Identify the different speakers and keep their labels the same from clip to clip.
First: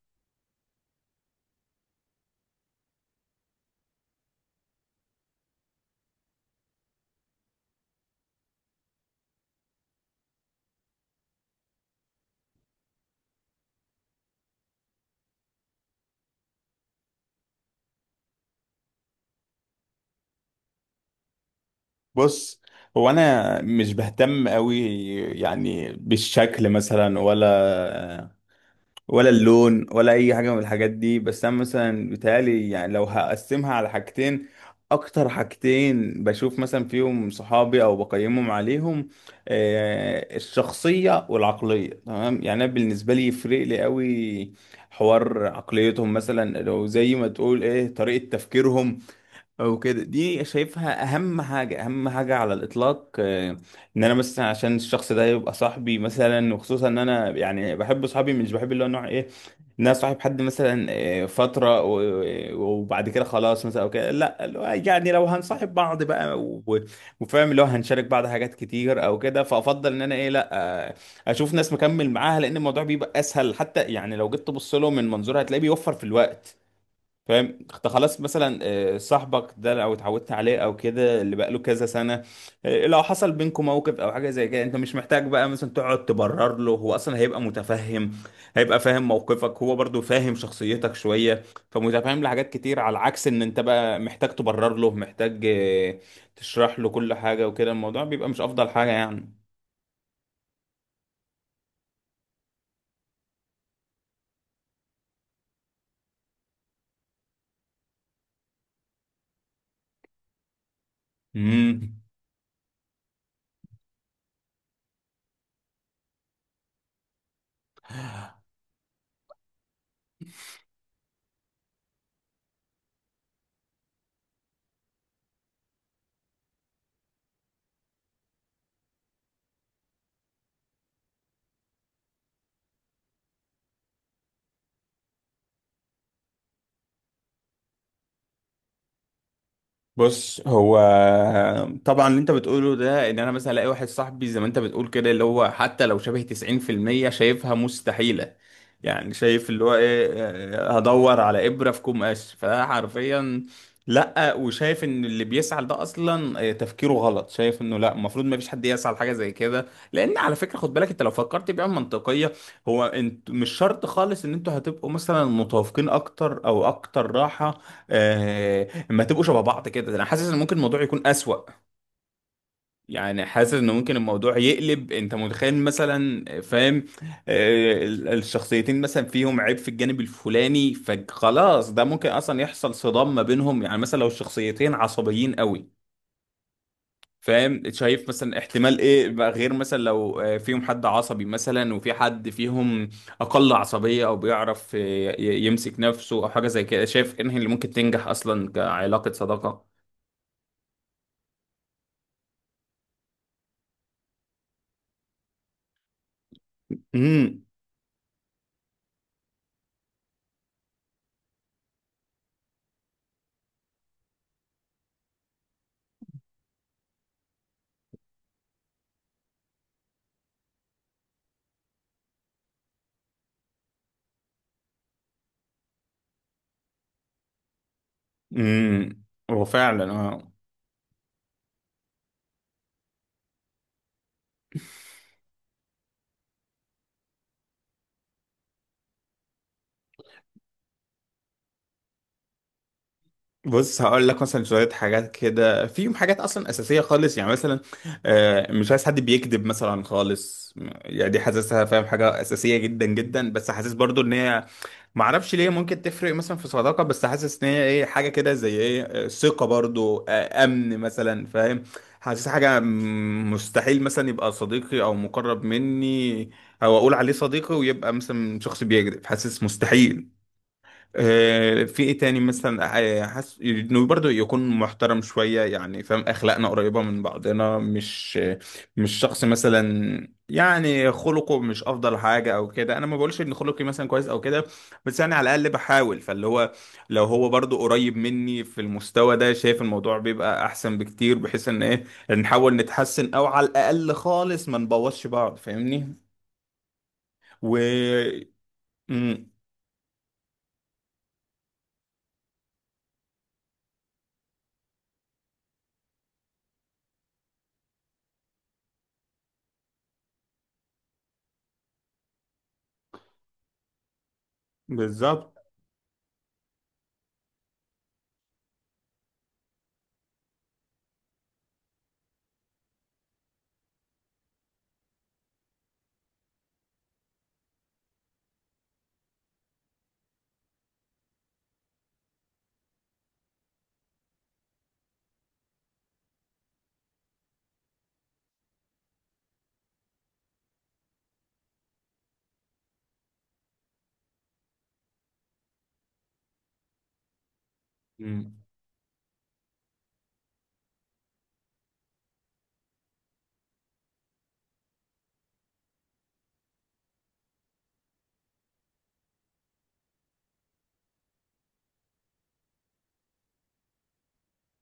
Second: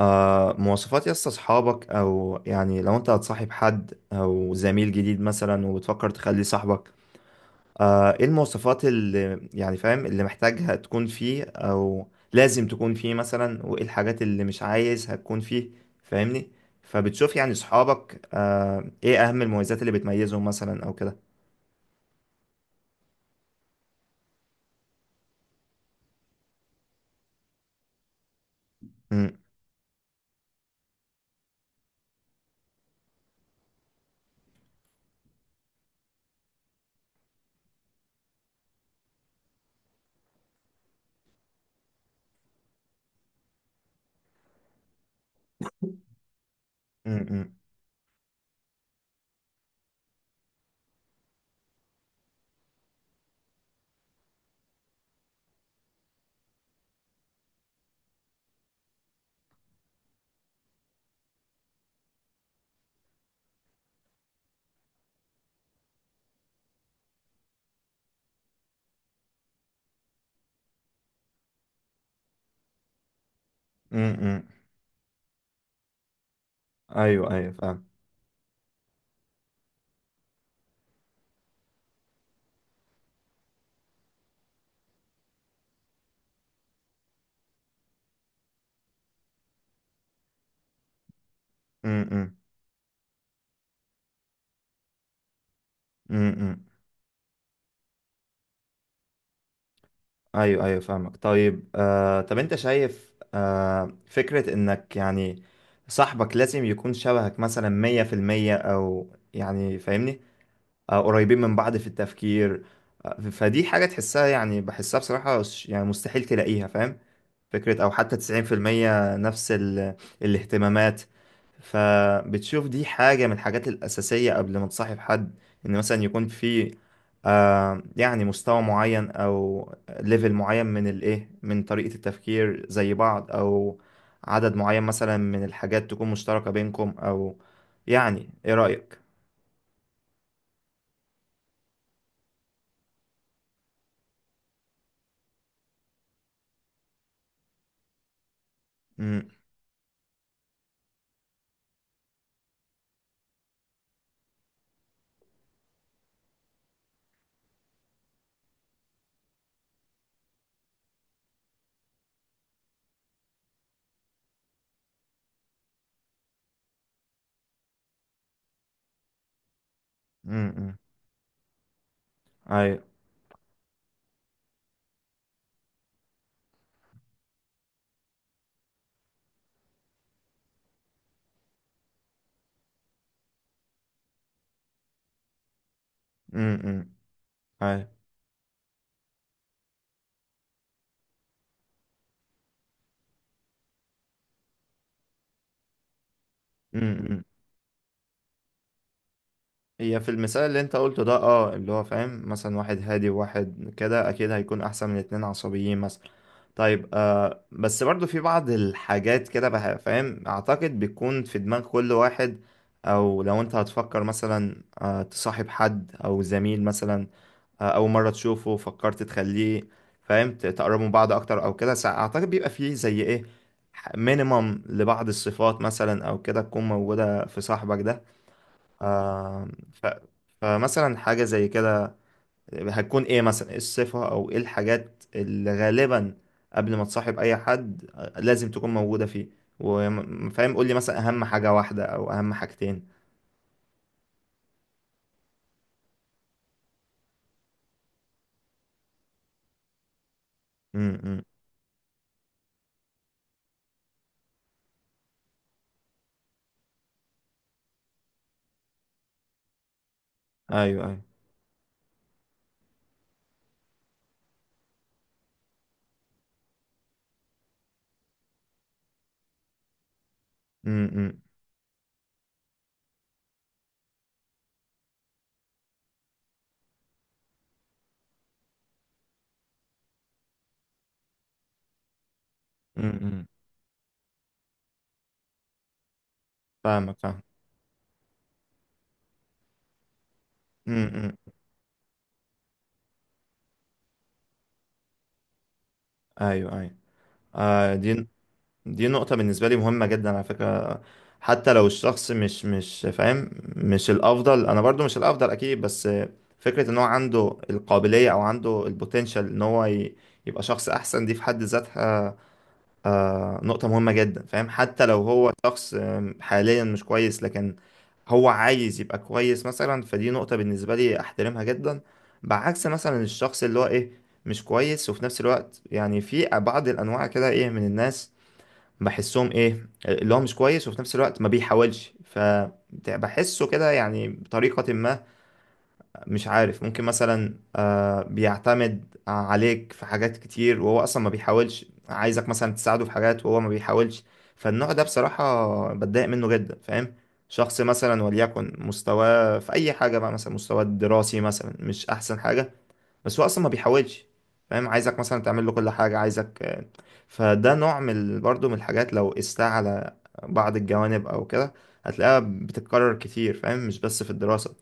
Speaker 1: مواصفات يس اصحابك، او يعني لو انت هتصاحب حد او زميل جديد مثلا وبتفكر تخليه صاحبك. ايه المواصفات اللي يعني فاهم اللي محتاجها تكون فيه او لازم تكون فيه مثلا، وايه الحاجات اللي مش عايزها تكون فيه؟ فاهمني؟ فبتشوف يعني صحابك، ايه اهم المميزات اللي بتميزهم مثلا او كده؟
Speaker 2: بص، هو انا مش بهتم قوي. يعني بالشكل مثلا ولا
Speaker 1: م-.
Speaker 2: اللون ولا اي حاجه من الحاجات دي، بس انا مثلا بيتهيألي يعني لو هقسمها على حاجتين، اكتر حاجتين بشوف مثلا فيهم صحابي او بقيمهم عليهم الشخصيه والعقليه. تمام، يعني انا بالنسبه لي يفرق لي قوي حوار عقليتهم، مثلا لو
Speaker 1: م-.
Speaker 2: زي ما
Speaker 1: م-.
Speaker 2: تقول ايه طريقه تفكيرهم او كده. دي شايفها اهم حاجه، اهم حاجه على الاطلاق ان انا مثلا عشان الشخص ده يبقى صاحبي، مثلا وخصوصا ان انا يعني بحب صحابي، مش بحب اللي هو نوع ايه ان انا صاحب حد مثلا فتره وبعد كده خلاص مثلا او كده، لا اللي هو يعني لو هنصاحب بعض بقى وفاهم اللي هو هنشارك بعض حاجات كتير او كده، فافضل ان انا ايه، لا آه، اشوف ناس مكمل معاها، لان الموضوع بيبقى اسهل، حتى
Speaker 1: م-.
Speaker 2: يعني لو جيت
Speaker 1: م.
Speaker 2: تبص له من منظور هتلاقيه بيوفر في الوقت.
Speaker 1: ايوه،
Speaker 2: فاهم
Speaker 1: ايوه، فاهم.
Speaker 2: انت خلاص مثلا صاحبك ده او اتعودت عليه او كده اللي بقاله كذا سنه لو حصل بينكم موقف او حاجه زي كده، انت مش محتاج بقى مثلا تقعد تبرر له، هو اصلا هيبقى متفهم، هيبقى فاهم موقفك، هو برضو فاهم شخصيتك شويه،
Speaker 1: م-.
Speaker 2: فمتفهم
Speaker 1: م-.
Speaker 2: لحاجات كتير، على عكس ان انت بقى محتاج تبرر له، محتاج
Speaker 1: م-. م.
Speaker 2: تشرح له كل حاجه، وكده الموضوع بيبقى مش افضل حاجه يعني.
Speaker 1: ايوه، ايوه، فاهمك. طيب، طب انت شايف، فكرة انك يعني صاحبك لازم يكون شبهك مثلا 100%، او يعني فاهمني؟ قريبين من بعض في
Speaker 2: امم
Speaker 1: التفكير. فدي حاجة تحسها، يعني بحسها بصراحة، يعني مستحيل تلاقيها، فاهم؟ فكرة أو حتى 90% نفس الاهتمامات. فبتشوف دي حاجة من الحاجات الأساسية قبل ما تصاحب حد، إن مثلا يكون في، يعني مستوى معين أو ليفل معين من من طريقة التفكير زي بعض، أو عدد معين مثلا من الحاجات تكون مشتركة بينكم، أو يعني إيه رأيك؟
Speaker 2: بص هو طبعا اللي انت بتقوله ده ان انا مثلا الاقي واحد صاحبي زي ما انت بتقول كده اللي هو حتى لو شبه 90% شايفها مستحيلة، يعني
Speaker 1: أمم،
Speaker 2: شايف اللي هو ايه هدور على ابرة في كوم قش، فده حرفيا. لا، وشايف ان اللي بيسعى ده اصلا تفكيره غلط، شايف انه لا، المفروض ما فيش حد يسعى لحاجة زي كده، لان على فكرة خد بالك، انت لو فكرت بيها منطقية، هو انت مش شرط خالص ان انتوا هتبقوا مثلا متوافقين اكتر او اكتر راحة آه، ما تبقوا شبه بعض، كده انا حاسس ان
Speaker 1: أمم،
Speaker 2: ممكن
Speaker 1: أمم،
Speaker 2: الموضوع يكون اسوأ،
Speaker 1: أيوه.
Speaker 2: يعني حاسس ان ممكن الموضوع يقلب، انت متخيل مثلا، فاهم الشخصيتين مثلا فيهم عيب في الجانب الفلاني، فخلاص ده ممكن اصلا يحصل صدام ما بينهم، يعني مثلا لو الشخصيتين عصبيين قوي.
Speaker 1: أمم، أمم،
Speaker 2: فاهم
Speaker 1: أيوه.
Speaker 2: شايف مثلا احتمال ايه بقى، غير مثلا لو فيهم حد عصبي مثلا وفي حد فيهم اقل عصبية، او بيعرف يمسك نفسه او حاجة زي
Speaker 1: م-.
Speaker 2: كده. شايف
Speaker 1: م.
Speaker 2: انهي اللي ممكن تنجح اصلا كعلاقة صداقة.
Speaker 1: هي في المثال اللي انت قلته ده، اللي هو فاهم مثلا، واحد هادي وواحد كده اكيد هيكون احسن من اتنين عصبيين مثلا. طيب، بس برضو في بعض الحاجات كده بقى، فاهم، اعتقد بتكون في دماغ كل واحد، او لو انت هتفكر مثلا تصاحب حد او زميل مثلا، اول مرة تشوفه فكرت تخليه فاهم، تقربوا من بعض اكتر او كده، اعتقد بيبقى فيه زي ايه مينيمم لبعض الصفات مثلا او كده تكون موجودة في صاحبك ده.
Speaker 2: امم هو
Speaker 1: آه ف...
Speaker 2: فعلا. اه،
Speaker 1: فمثلا حاجة زي كده هتكون ايه مثلا، ايه الصفة او ايه الحاجات اللي غالبا قبل ما تصاحب اي حد لازم تكون موجودة فيه. وفاهم، قول لي مثلا اهم حاجة واحدة او اهم حاجتين.
Speaker 2: بص هقول لك مثلا شويه حاجات كده، فيهم حاجات اصلا اساسيه خالص، يعني مثلا مش عايز حد بيكذب مثلا خالص، يعني دي
Speaker 1: امم.
Speaker 2: حاسسها فاهم حاجه اساسيه جدا جدا، بس حاسس برضو ان هي ما اعرفش ليه ممكن تفرق مثلا في صداقه، بس حاسس ان هي ايه، حاجه كده زي ايه ثقه برضو امن
Speaker 1: ايوه، ايوه.
Speaker 2: مثلا، فاهم، حاسس حاجه مستحيل مثلا يبقى صديقي او مقرب مني، او اقول عليه صديقي ويبقى مثلا شخص بيكذب، حاسس مستحيل.
Speaker 1: امم.
Speaker 2: في ايه تاني مثلا، حاسس انه برضه يكون محترم شويه، يعني فاهم اخلاقنا قريبه من بعضنا، مش مش شخص مثلا يعني خلقه مش افضل حاجه او كده. انا ما بقولش
Speaker 1: امم.
Speaker 2: ان خلقي مثلا كويس او كده، بس يعني على الاقل بحاول، فاللي هو
Speaker 1: فاهمك،
Speaker 2: لو
Speaker 1: فاهم.
Speaker 2: هو برضه قريب مني في المستوى ده، شايف الموضوع بيبقى احسن
Speaker 1: امم.
Speaker 2: بكتير، بحيث ان ايه نحاول نتحسن او على الاقل خالص ما نبوظش بعض، فاهمني.
Speaker 1: ايوه، ايوه.
Speaker 2: و
Speaker 1: آه دي دي نقطة
Speaker 2: مم،
Speaker 1: بالنسبة لي مهمة جدا على فكرة. حتى لو الشخص مش فاهم، مش الأفضل، أنا برضو مش الأفضل أكيد، بس فكرة إن هو عنده القابلية أو عنده البوتنشال إن هو يبقى شخص أحسن، دي في حد ذاتها نقطة مهمة جدا، فاهم، حتى لو هو
Speaker 2: بالظبط.
Speaker 1: شخص حاليا مش كويس، لكن هو عايز يبقى كويس مثلا، فدي نقطة بالنسبة لي أحترمها جدا. بعكس مثلا الشخص اللي هو مش كويس، وفي نفس الوقت يعني في بعض الأنواع كده من الناس بحسهم اللي هو مش كويس وفي نفس الوقت ما بيحاولش، فبحسه كده يعني بطريقة ما، مش عارف، ممكن مثلا بيعتمد عليك في حاجات كتير وهو اصلا ما بيحاولش، عايزك مثلا تساعده في حاجات وهو ما بيحاولش. فالنوع ده بصراحة بتضايق منه جدا، فاهم؟ شخص مثلا
Speaker 2: مم.
Speaker 1: وليكن مستواه في اي حاجة بقى، مثلا مستواه الدراسي مثلا مش احسن حاجة، بس هو اصلا ما بيحاولش، فاهم، عايزك مثلا تعمل له كل حاجه، عايزك فده نوع من برضه من الحاجات، لو قستها على بعض الجوانب او كده، هتلاقيها بتتكرر كتير، فاهم، مش بس في الدراسه.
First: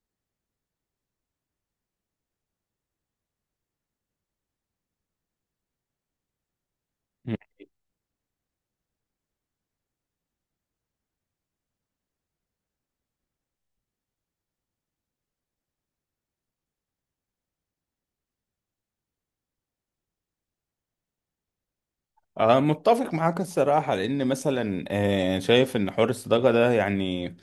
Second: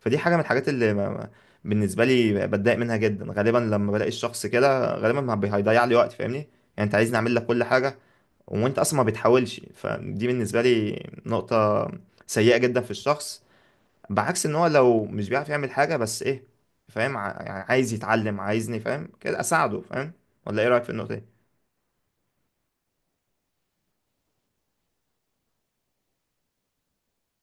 Speaker 1: فدي حاجه من الحاجات اللي بالنسبه لي بتضايق منها جدا، غالبا لما بلاقي الشخص كده غالبا ما بي- هيضيع لي وقت، فاهمني يعني. انت عايزني اعمل لك كل حاجه وانت اصلا ما بتحاولش، فدي بالنسبه لي نقطه سيئه جدا في الشخص. بعكس ان هو لو مش بيعرف يعمل حاجة بس فاهم، يعني عايز يتعلم، عايزني فاهم كده اساعده، فاهم؟ ولا ايه رأيك في النقطة دي؟
Speaker 2: أه متفق معاك الصراحة، لأن مثلا يعني شايف إن حوار الصداقة ده يعني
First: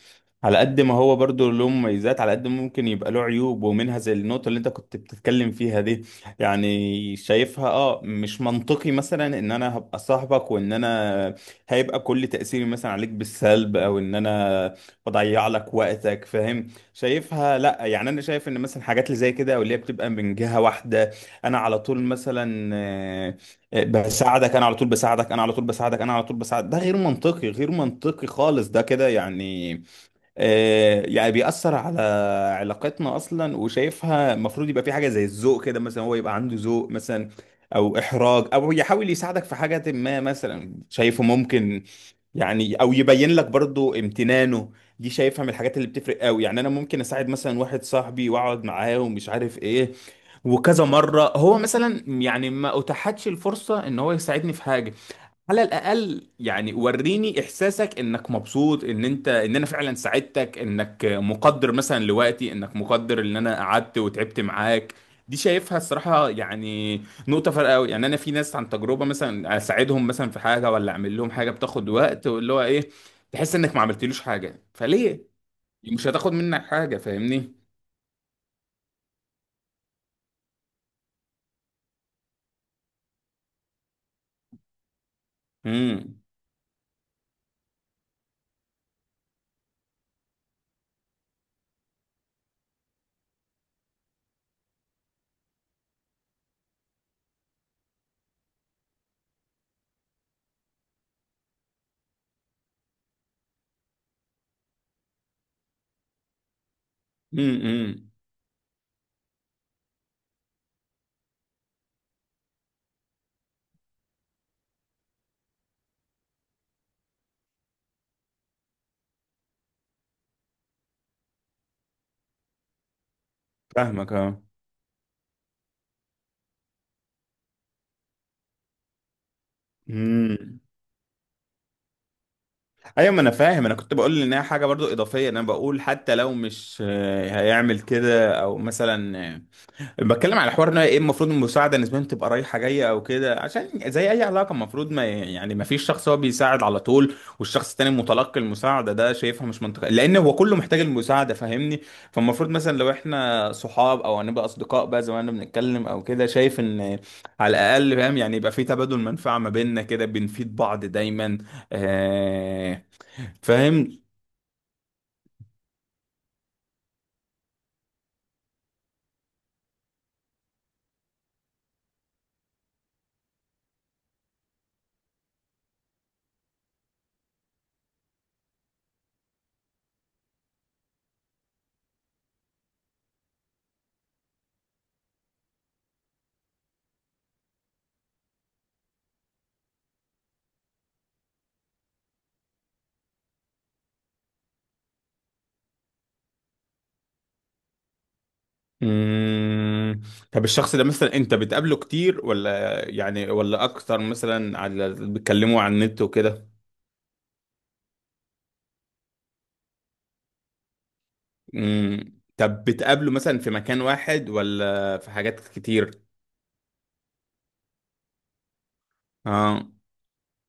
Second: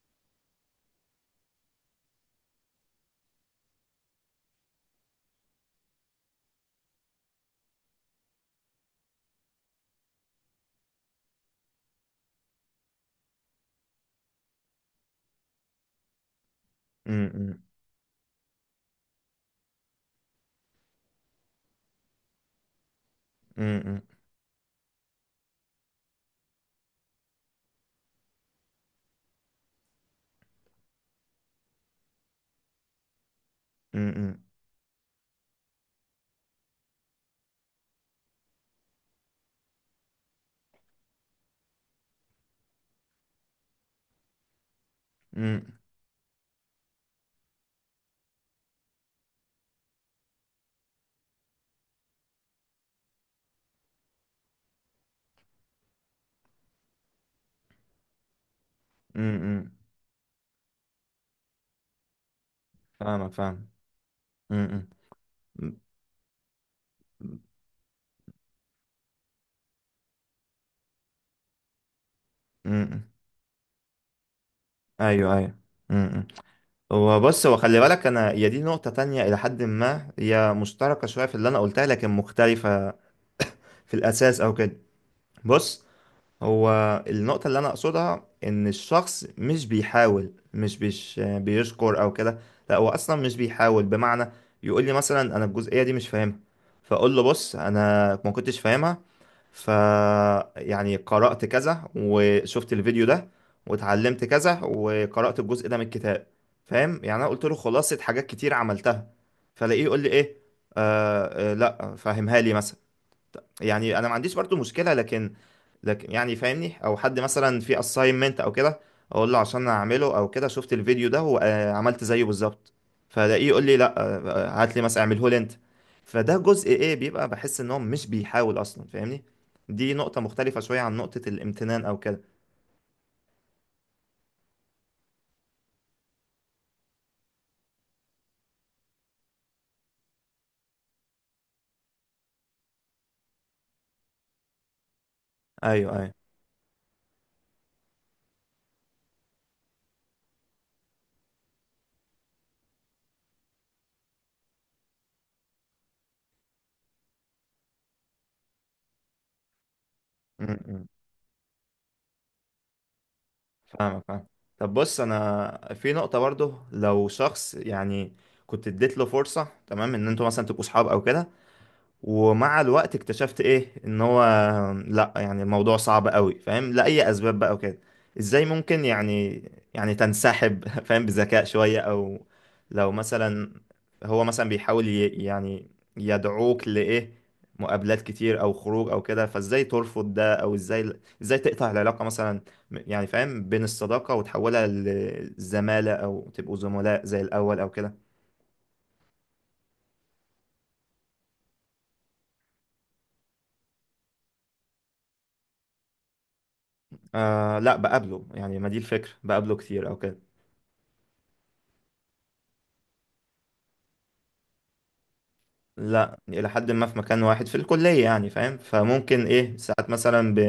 Speaker 2: على قد ما هو برضو له مميزات، على قد ما ممكن يبقى له عيوب، ومنها زي النقطة اللي أنت كنت بتتكلم فيها دي. يعني شايفها، أه مش منطقي مثلا إن أنا هبقى صاحبك، وإن أنا هيبقى كل تأثيري مثلا عليك بالسلب، أو إن أنا بضيع لك وقتك فاهم. شايفها
Speaker 1: أمم،
Speaker 2: لأ، يعني أنا شايف إن مثلا حاجات اللي زي كده أو اللي هي بتبقى من جهة واحدة، أنا على طول مثلا
Speaker 1: أمم،
Speaker 2: بساعدك انا على طول، بساعدك انا على طول، بساعدك انا على طول بساعدك، ده غير منطقي، غير منطقي خالص، ده كده يعني يعني بيأثر على علاقتنا أصلا. وشايفها
Speaker 1: أمم،
Speaker 2: المفروض يبقى في حاجة زي الذوق كده، مثلا هو يبقى عنده ذوق مثلا، أو إحراج، أو يحاول يساعدك في حاجة ما مثلا، شايفه ممكن يعني، أو يبين لك برضو امتنانه. دي شايفها من
Speaker 1: أمم،
Speaker 2: الحاجات اللي بتفرق قوي، يعني أنا ممكن أساعد مثلا واحد صاحبي، وأقعد معاه ومش عارف إيه، وكذا مرة هو مثلا يعني ما أتاحتش الفرصة إن هو يساعدني في حاجة. على الاقل يعني وريني احساسك انك مبسوط، ان انت ان انا
Speaker 1: أمم.
Speaker 2: فعلا ساعدتك، انك مقدر مثلا لوقتي، انك مقدر
Speaker 1: فاهمك،
Speaker 2: ان انا
Speaker 1: فاهم.
Speaker 2: قعدت وتعبت
Speaker 1: أمم،
Speaker 2: معاك. دي شايفها الصراحة يعني
Speaker 1: أمم،
Speaker 2: نقطة فارقة أوي. يعني أنا في ناس عن تجربة مثلا أساعدهم مثلا في حاجة، ولا أعمل لهم حاجة بتاخد وقت، واللي هو إيه
Speaker 1: أمم.
Speaker 2: تحس إنك ما عملتلوش حاجة، فليه؟
Speaker 1: ايوه، ايوه.
Speaker 2: مش
Speaker 1: أمم.
Speaker 2: هتاخد منك حاجة
Speaker 1: هو بص،
Speaker 2: فاهمني؟
Speaker 1: هو خلي بالك، انا هي دي نقطة تانية الى حد ما هي مشتركة شوية في اللي انا قلتها، لكن مختلفة في الاساس او كده. بص،
Speaker 2: امم.
Speaker 1: هو النقطة اللي أنا أقصدها إن الشخص مش بيحاول، مش بيش بيشكر أو كده. لا، هو أصلا مش بيحاول، بمعنى يقول لي مثلا أنا الجزئية دي مش فاهمها، فأقول له بص، أنا ما كنتش فاهمها، ف يعني قرأت كذا وشفت الفيديو ده واتعلمت كذا وقرأت الجزء ده من الكتاب، فاهم، يعني أنا قلت له
Speaker 2: امم.
Speaker 1: خلاصة
Speaker 2: إمم.
Speaker 1: حاجات كتير عملتها. فلاقيه يقول لي إيه، لا، فاهمها لي مثلا، يعني انا ما عنديش برضو مشكله، لكن لكن يعني فاهمني، او حد مثلا في assignment او كده، اقول له عشان اعمله او كده، شفت الفيديو ده وعملت زيه بالظبط، فلاقيه يقول لي لا،
Speaker 2: فاهمك أه.
Speaker 1: هات لي مثلا اعمله لي انت. فده جزء بيبقى بحس ان هو مش بيحاول اصلا، فاهمني؟ دي نقطه مختلفه
Speaker 2: إمم.
Speaker 1: شويه عن نقطه الامتنان او كده.
Speaker 2: ايوه، ما انا فاهم، انا كنت بقول انها حاجه برضو اضافيه، انا بقول حتى لو مش هيعمل كده او مثلا بتكلم على حوار ان هي ايه المفروض المساعده نسبيا تبقى رايحه جايه او كده، عشان زي اي علاقه المفروض ما يعني ما فيش
Speaker 1: ايوه،
Speaker 2: شخص
Speaker 1: ايوه.
Speaker 2: هو بيساعد على طول والشخص التاني متلقي المساعده، ده شايفها مش منطقي، لان هو كله محتاج المساعده فاهمني. فالمفروض مثلا لو احنا صحاب او هنبقى اصدقاء بقى، زي ما احنا بنتكلم او كده، شايف ان على الاقل فاهم، يعني يبقى في تبادل منفعه ما بيننا كده،
Speaker 1: م-.
Speaker 2: بنفيد بعض
Speaker 1: م.
Speaker 2: دايما. آه، فاهم.
Speaker 1: فاهمك، فاهم. طب بص، انا في نقطه برضو، لو شخص يعني كنت اديت له فرصه، تمام، ان انتوا مثلا تبقوا صحاب او كده، ومع الوقت اكتشفت ان هو لا، يعني الموضوع صعب قوي، فاهم، لأي اسباب بقى وكده، ازاي ممكن يعني، يعني تنسحب فاهم، بذكاء شوية، او لو مثلا هو مثلا بيحاول يعني يدعوك لإيه مقابلات كتير او خروج او كده، فازاي ترفض ده، او ازاي تقطع العلاقة مثلا؟ يعني فاهم، بين الصداقة وتحولها لزمالة او تبقوا زملاء زي الاول او كده.
Speaker 2: مم. طب الشخص ده مثلا انت بتقابله كتير، ولا يعني ولا اكتر مثلا على بتكلموا على النت وكده.
Speaker 1: لا، بقابله، يعني ما دي الفكرة، بقابله كتير او كده.
Speaker 2: مم. طب بتقابله مثلا في مكان واحد ولا في حاجات كتير.
Speaker 1: لا، إلى حد ما في مكان واحد، في الكلية يعني، فاهم، فممكن
Speaker 2: اه.
Speaker 1: ساعات مثلا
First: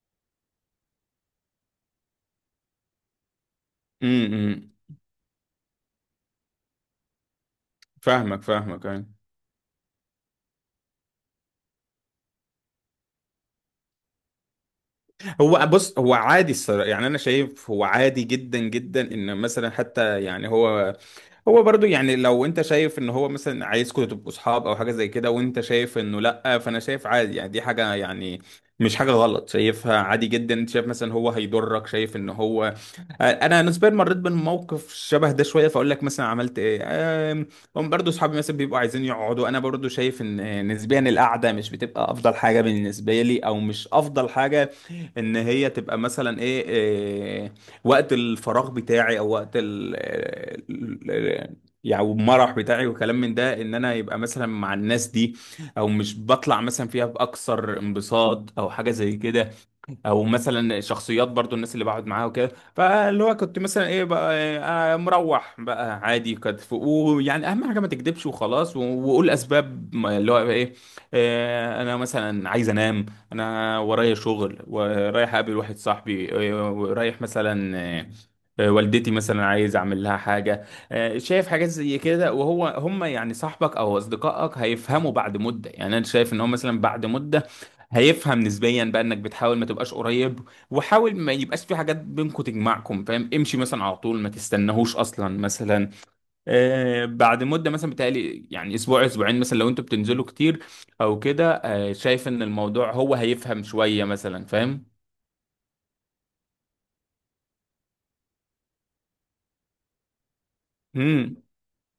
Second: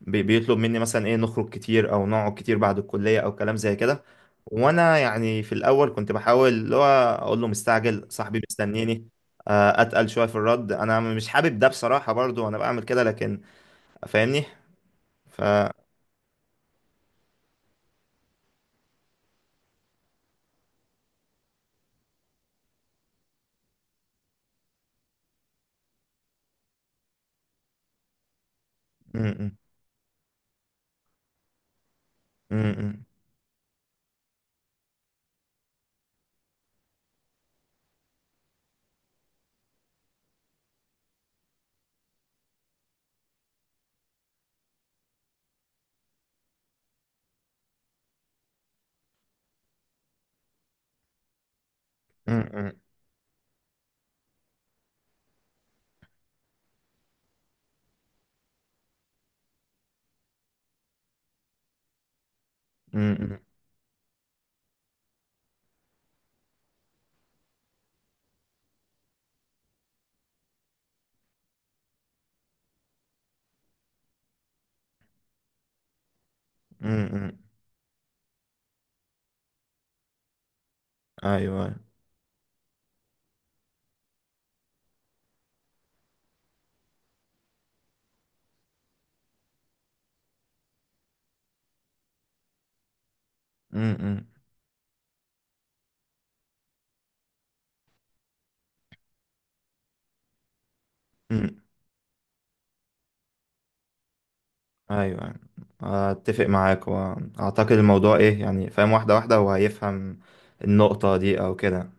Speaker 1: بيطلب مني مثلا نخرج كتير أو نقعد كتير بعد الكلية أو كلام زي كده.
Speaker 2: امم.
Speaker 1: وأنا يعني في الأول كنت بحاول اللي هو أقول له مستعجل، صاحبي
Speaker 2: فاهمك، فاهمك، أيوة.
Speaker 1: مستنيني، أتقل شوية في الرد، أنا مش حابب ده بصراحة، برضو أنا بعمل كده، لكن فاهمني.
Speaker 2: هو
Speaker 1: م-.
Speaker 2: بص هو عادي الصراحة، يعني انا شايف هو عادي جدا جدا، ان مثلا حتى يعني هو، هو برضو يعني لو انت شايف ان هو مثلا عايزكم تبقوا صحاب او حاجه زي كده، وانت شايف انه لا، فانا شايف عادي، يعني دي حاجه، يعني مش حاجه غلط،
Speaker 1: م-.
Speaker 2: شايفها عادي جدا. انت شايف مثلا هو هيضرك، شايف ان
Speaker 1: م-.
Speaker 2: هو
Speaker 1: م-.
Speaker 2: انا نسبيا مريت بموقف شبه ده شويه، فاقول لك مثلا عملت ايه. آم، هم برضو صحابي مثلا بيبقوا عايزين يقعدوا، انا برضو شايف ان نسبيا القعده مش بتبقى افضل حاجه بالنسبه لي، او مش افضل حاجه ان هي تبقى مثلا ايه, إيه وقت الفراغ بتاعي، او وقت ال- ال- يعني المرح
Speaker 1: م-.
Speaker 2: بتاعي وكلام من ده، ان انا يبقى مثلا مع الناس دي، او مش بطلع مثلا فيها باكثر انبساط او حاجه زي كده، او مثلا شخصيات برضو الناس اللي بقعد معاها وكده،
Speaker 1: م-.
Speaker 2: فاللي هو
Speaker 1: م-.
Speaker 2: كنت مثلا ايه بقى، إيه، مروح بقى عادي، كانت ويعني اهم حاجه ما تكدبش وخلاص، وقول اسباب اللي هو ايه، انا مثلا عايز انام، انا ورايا شغل، ورايح اقابل واحد صاحبي
Speaker 1: م-.
Speaker 2: ورايح
Speaker 1: م-.
Speaker 2: مثلا والدتي مثلا عايز اعمل لها حاجه
Speaker 1: أيوه،
Speaker 2: شايف حاجات
Speaker 1: أيوه.
Speaker 2: زي كده. وهو هم يعني صاحبك او اصدقائك هيفهموا بعد مده، يعني انا شايف ان هم مثلا بعد مده هيفهم نسبيا بقى انك بتحاول ما تبقاش قريب، وحاول ما يبقاش في حاجات بينكم تجمعكم، فاهم، امشي مثلا على طول
Speaker 1: م-.
Speaker 2: ما تستناهوش اصلا مثلا. آه بعد مده، مثلا بتهيألي يعني اسبوع اسبوعين مثلا لو انتوا بتنزلوا كتير او كده،
Speaker 1: م-.
Speaker 2: آه شايف ان الموضوع هو هيفهم شويه مثلا فاهم.
Speaker 1: ايوه، اتفق معاك، واعتقد الموضوع يعني فاهم واحده واحده هو هيفهم النقطه دي
Speaker 2: امم.
Speaker 1: او كده.